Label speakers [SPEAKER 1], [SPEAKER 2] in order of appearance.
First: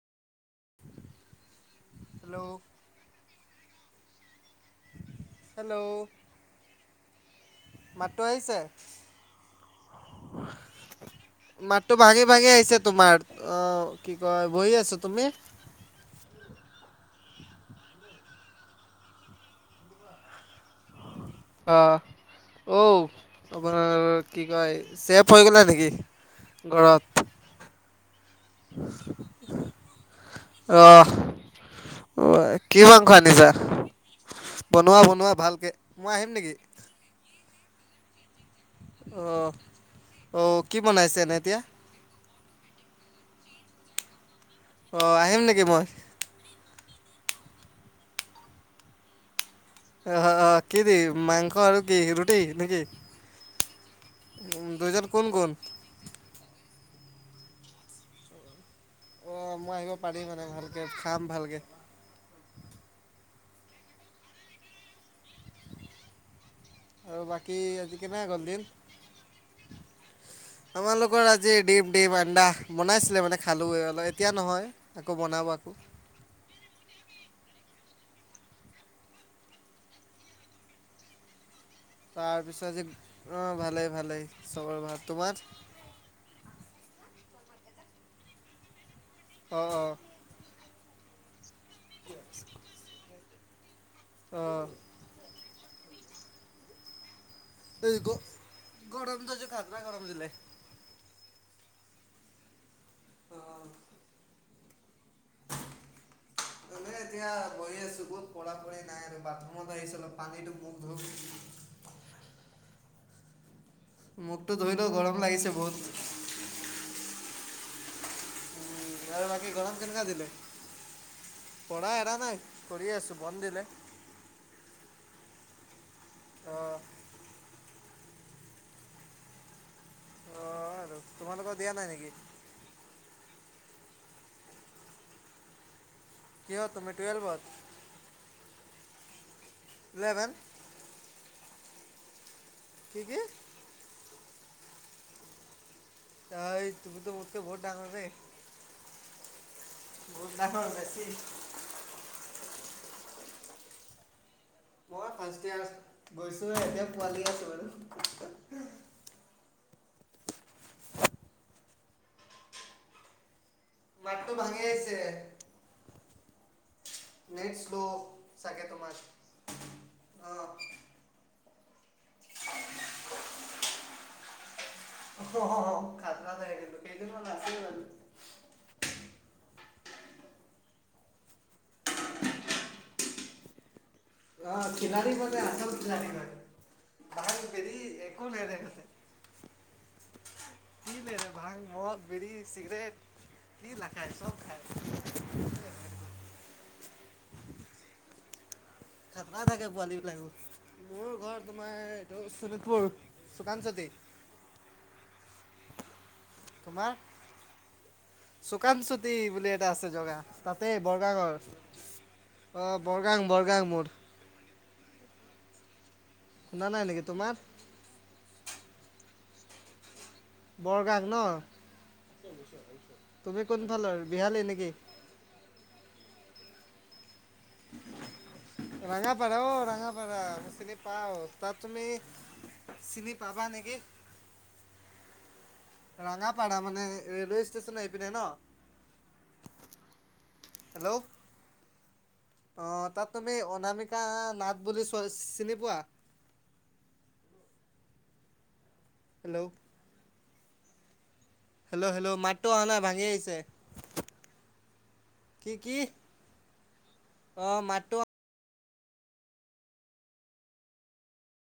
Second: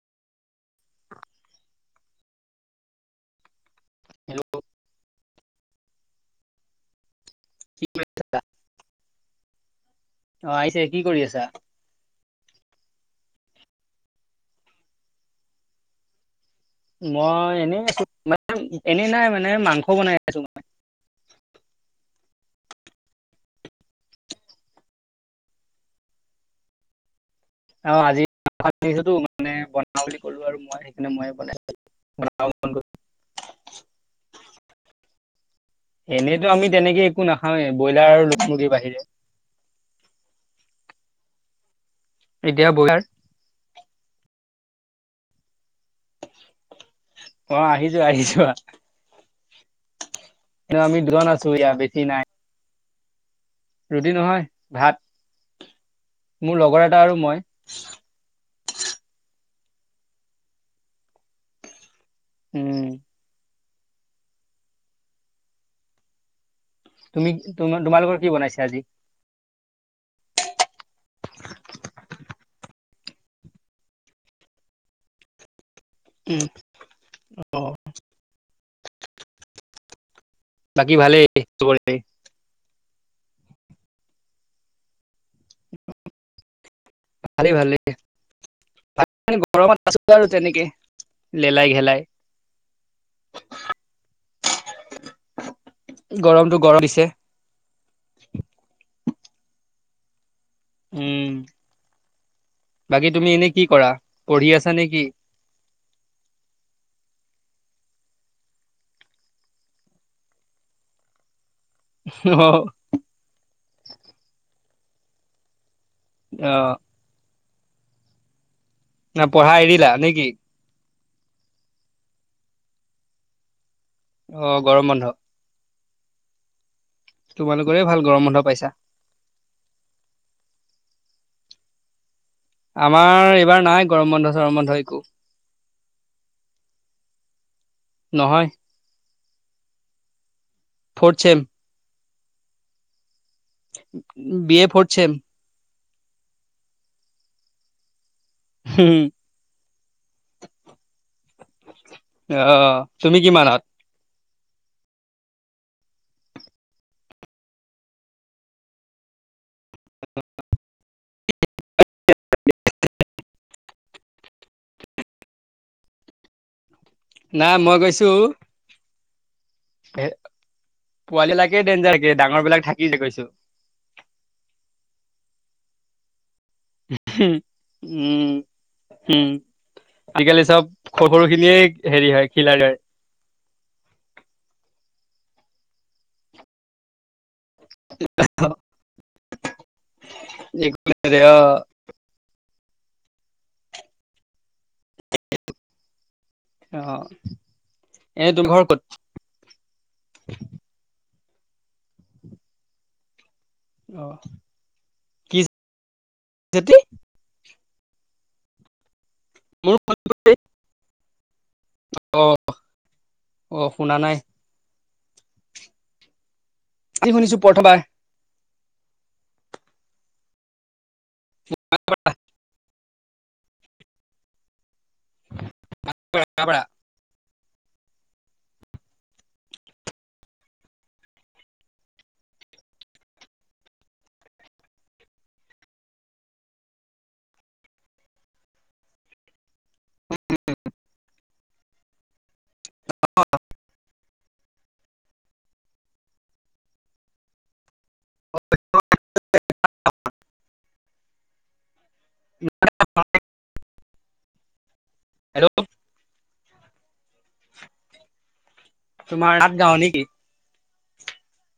[SPEAKER 1] [unintelligible]
[SPEAKER 2] Hello.
[SPEAKER 1] Hello.
[SPEAKER 2] Hello.
[SPEAKER 1] কি কৰি
[SPEAKER 2] মাতটো
[SPEAKER 1] আছা?
[SPEAKER 2] আহিছে।
[SPEAKER 1] অ আহিছে কি কৰি আছা?
[SPEAKER 2] মাতটো ভাঙি ভাঙি আহিছে তোমাৰ। আহ কি কয় বহি আছো তুমি।
[SPEAKER 1] মই এনেই আছো মে এনেই নাই মানে মাংস বনাই আছো মই।
[SPEAKER 2] আহ। অঔ আপোনাৰ কি কয় চেফ হৈ গলা নেকি? ঘৰত।
[SPEAKER 1] অ আজি। ছো মানে বনা বুলি কলো আৰু মই
[SPEAKER 2] অহ
[SPEAKER 1] সেইকাৰে মই বনাই ব ম।
[SPEAKER 2] কি মাংস আনিছা? বনোৱা বনোৱা ভালকে মই আহিম
[SPEAKER 1] এনেইতো
[SPEAKER 2] নেকি?
[SPEAKER 1] আমি তেনেকে একো না। হয় ব্ৰইলাৰ আৰু লগ।
[SPEAKER 2] অ অ কি বনাইছে এনে এতিয়া।
[SPEAKER 1] এতিয়া বইলাৰ।
[SPEAKER 2] অ আহিম নেকি মই।
[SPEAKER 1] অ আহিযোৱা আহি যোৱা।
[SPEAKER 2] অ অ
[SPEAKER 1] এনে
[SPEAKER 2] কি দি
[SPEAKER 1] আমি দুজন আছো
[SPEAKER 2] মাংস
[SPEAKER 1] ইয়া
[SPEAKER 2] আৰু
[SPEAKER 1] বেছি
[SPEAKER 2] কি
[SPEAKER 1] নাই
[SPEAKER 2] ৰুটি নেকি?
[SPEAKER 1] ৰুটি নহয়
[SPEAKER 2] দুইজন কোন কোন?
[SPEAKER 1] ভাত, মোৰ লগৰ এটা আৰু মই।
[SPEAKER 2] অ মই আহিব পাৰি মানে ভালকে খাম ভালকে।
[SPEAKER 1] উম।
[SPEAKER 2] আৰু
[SPEAKER 1] তুমি
[SPEAKER 2] বাকী
[SPEAKER 1] ত
[SPEAKER 2] আজি কেনে
[SPEAKER 1] তোমালোকৰ কি
[SPEAKER 2] গ'ল দিন?
[SPEAKER 1] বনাইছা আজি?
[SPEAKER 2] আমালোকৰ আজি ডিম, ডিম আন্দা। বনাইছিলে মানে খালো। অল এতিয়া নহয় আকৌ বনাব আকৌ।
[SPEAKER 1] উম অ। বাকী ভালেই? চবৰে
[SPEAKER 2] তাৰ পিছত আজি, অ ভালেই-ভালেই। চবৰে ভাল। তোমাৰ?
[SPEAKER 1] ভালেই-ভালেই।
[SPEAKER 2] অঁ
[SPEAKER 1] গৰমত
[SPEAKER 2] অঁ
[SPEAKER 1] আছো আৰু তেনেকে। লেলাই ঘেলাই।
[SPEAKER 2] অ।
[SPEAKER 1] গৰমতটো গৰম দিছে।
[SPEAKER 2] এই গ গৰম তজ খাতৰা গৰম দিলে।
[SPEAKER 1] উম বাকী তুমি এনে কি কৰা? পঢ়ি আছা নে কি? [inaudible]
[SPEAKER 2] মানে এতিয়া বহি আছো। ক'ত পঢ়া পঢ়ি নাই আৰু বাথৰুমত আহিছোঁ অলপ পানীটো মুখ ধুম।
[SPEAKER 1] অ অ।
[SPEAKER 2] মুখটো ধুই লও, গৰম লাগিছে বহুত।
[SPEAKER 1] অ।
[SPEAKER 2] আৰু
[SPEAKER 1] ন
[SPEAKER 2] বাকী
[SPEAKER 1] পঢ়া
[SPEAKER 2] গৰম
[SPEAKER 1] এৰিলা
[SPEAKER 2] কেনেকুৱা
[SPEAKER 1] নে
[SPEAKER 2] দিলে
[SPEAKER 1] কি?
[SPEAKER 2] পঢ়া এৰা নাই। পৰিয়ে আছো, বন দিলে।
[SPEAKER 1] অ, গৰম বন্ধ।
[SPEAKER 2] অঁ
[SPEAKER 1] তোমালোকৰে ভাল গৰম বন্ধ পাইছা।
[SPEAKER 2] অঁ তোমালোকৰ দিয়া নাই নেকি?
[SPEAKER 1] আমাৰ এইবাৰ নাই গৰম বন্ধ চৰম বন্ধ একো।
[SPEAKER 2] কিহত তুমি টুুৱেলভত?
[SPEAKER 1] নহয়
[SPEAKER 2] ইলেভেন।
[SPEAKER 1] Fourth sem.
[SPEAKER 2] কি কি?
[SPEAKER 1] B A fourth sem.
[SPEAKER 2] অই এইটো বস্তু বহুত ডাঙৰ দেই।
[SPEAKER 1] হুম।
[SPEAKER 2] [unintelligible]
[SPEAKER 1] অ' তুমি কিমানত?
[SPEAKER 2] মই ফাৰ্ষ্ট ইয়ৰ গৈছোঁহে এতিয়াও পোৱালি আছো আৰু।
[SPEAKER 1] [unintelligible]
[SPEAKER 2] মাতটো ভাঙি আহিছে।
[SPEAKER 1] নাই
[SPEAKER 2] নেট
[SPEAKER 1] মই
[SPEAKER 2] শ্ল'
[SPEAKER 1] গৈছো
[SPEAKER 2] চাগে তোমাৰ, অ।
[SPEAKER 1] কে ডেঞ্জাৰ কে ডাঙৰ বিলাক থাকি গৈছো।
[SPEAKER 2] [unintelligible] কেইদিনমান
[SPEAKER 1] উম,
[SPEAKER 2] আছে বাৰু
[SPEAKER 1] উম, উম আজিকালি চব সৰু সৰু কি [unintelligible] হেৰি হয় [unintelligible]
[SPEAKER 2] অ খিলাৰী মানে আছল খিলাৰি মানে [unintelligible] হেৰি একো নেদেখালে।
[SPEAKER 1] [unintelligible] অ।
[SPEAKER 2] চিগৰেট, কি নাখায়? চব খায়।
[SPEAKER 1] [unintelligible] এনে তোৰ ঘৰ ক'ত?
[SPEAKER 2] খাতৰা থাকে পোৱালী বিলাক [unintelligible] মোৰ ঘৰ তোমাৰ এইটো চোণিতপুৰ।
[SPEAKER 1] অ
[SPEAKER 2] [unintelligible]
[SPEAKER 1] [unintelligible]
[SPEAKER 2] চুকান চুতি বুলি এটা
[SPEAKER 1] মোৰ
[SPEAKER 2] আছে জগা
[SPEAKER 1] ফোন
[SPEAKER 2] তাতে বৰগা ঘৰ। অ' বৰগাং
[SPEAKER 1] অ
[SPEAKER 2] বৰগাং মোৰ।
[SPEAKER 1] শুনা নাই
[SPEAKER 2] শুনা নাই নেকি?
[SPEAKER 1] আজি
[SPEAKER 2] তোমাৰ?
[SPEAKER 1] শুনিছো প্ৰথমবাৰ
[SPEAKER 2] বৰগাং ন? তুমি কোনফালৰ বিহালীৰ নেকি?
[SPEAKER 1] [unintelligible] ৰাঙাপাৰা। [inaudible]
[SPEAKER 2] ৰাঙাপাৰা অ ৰাঙাপাৰা চিনি পাওঁ। ‌ তাত তুমি চিনি পাবা নেকি? ৰঙাপাৰা মানে ৰেলৱে ষ্টেচন সেইপিনে ন? হেল্ল'। অ' তাত তুমি অনামিকা নাথ বুলি চৱাল চিনি পোৱা?
[SPEAKER 1] [unintelligible]
[SPEAKER 2] হেল্ল'। হেল্ল' হেল্ল', মাতটো অহা নাই ভাঙি আহিছে। কি
[SPEAKER 1] হেল্ল'
[SPEAKER 2] কি? অ' মাতটো
[SPEAKER 1] তোমাৰ সাত গাও নে কি?